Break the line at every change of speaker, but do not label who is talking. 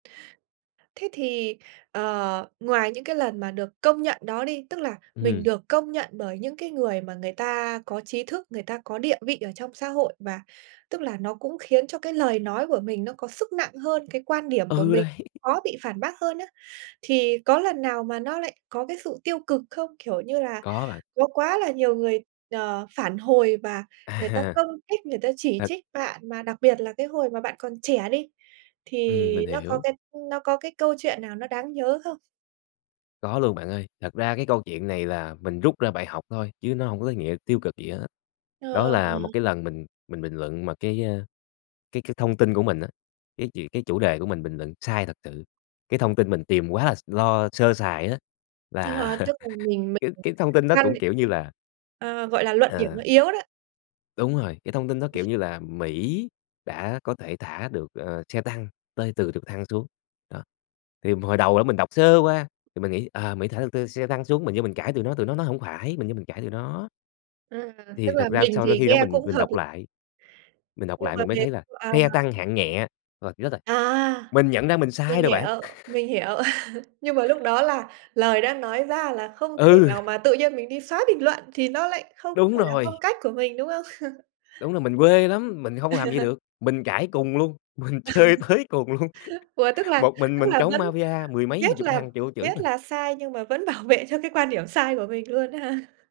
Thế thì, ờ, ngoài những cái lần mà được công nhận đó đi, tức là
Ừm
mình
hưm.
được công nhận bởi những cái người mà người ta có trí thức, người ta có địa vị ở trong xã hội và tức là nó cũng khiến cho cái lời nói của mình nó có sức nặng hơn, cái quan điểm của
Ừ,
mình
đấy.
khó bị phản bác hơn á, thì có lần nào mà nó lại có cái sự tiêu cực không? Kiểu như là,
Có bạn.
có quá là nhiều người, ờ, phản hồi và
À
người ta
ha.
công kích, người ta chỉ
Thật
trích bạn mà đặc biệt là cái hồi mà bạn còn trẻ đi
Ừm,
thì
mình
nó có
hiểu.
cái, ưm, nó có cái câu chuyện nào nó đáng nhớ không?
Có luôn bạn ơi. Thật ra cái câu chuyện này là mình rút ra bài học thôi chứ nó hông có cái nghĩa tiêu cực gì hết á.
Ờ,
Đó là một
ờ.
cái lần mình mình bình luận mà cái, a, cái cái thông tin của mình á, cái chuyện cái chủ đề của mình bình luận sai thật sự, cái thông tin mình tìm quá là s lo sơ sài á,
Ờ, ờ,
là
tức là mình
cái
mình
cái thông tin
[unintelligible]
đó
ngăn
cũng, kiểu như là
[unintelligible] ờ, gọi là, luận điểm
à
nó yếu đó.
đúng rồi, cái thông tin đó, kiểu như là, Mỹ đã có thể thả được, ờ, xe tăng tơi từ trực thăng xuống. Đó. Thì mà hồi đầu á mình đọc sơ qua thì mình nghĩ, ờ, Mỹ thả được t xe tăng xuống mình vô mình cãi tụi nó tụi nó nói hổng phải, mình vô mình cãi tụi nó.
À, tức
Thì
là
thật ra
mình
so với
thì
khi đó
nghe
mình
cũng
mình
hợp l
đọc lại, mình đọc
Nhưng
lại
mà
mình mới
về
thấy là
à.
xe tăng hạng nhẹ. Rồi, chết rồi!
À,
Mình nhận ra mình
mình
sai rồi bạn.
hiểu, mình hiểu. Nhưng mà lúc đó là lời đã nói ra là không thể
Ừ.
nào mà tự nhiên mình đi xoá bình luận thì nó lại không
Đúng
phải là phong
rồi.
cách của mình, đúng không?
Đúng rồi, mình quê lắm, mình hông làm vậy được. Mình cãi cùn luôn, mình chơi tới cùng luôn.
Ủa, tức là
Một mình
tức
mình
là
chống
vẫn
Mafia mười mấy hai
biết
chục
là
thằng vô chửi
biết
mình.
là sai nhưng mà vẫn bảo vệ cho cái quan điểm sai của mình luôn á hả?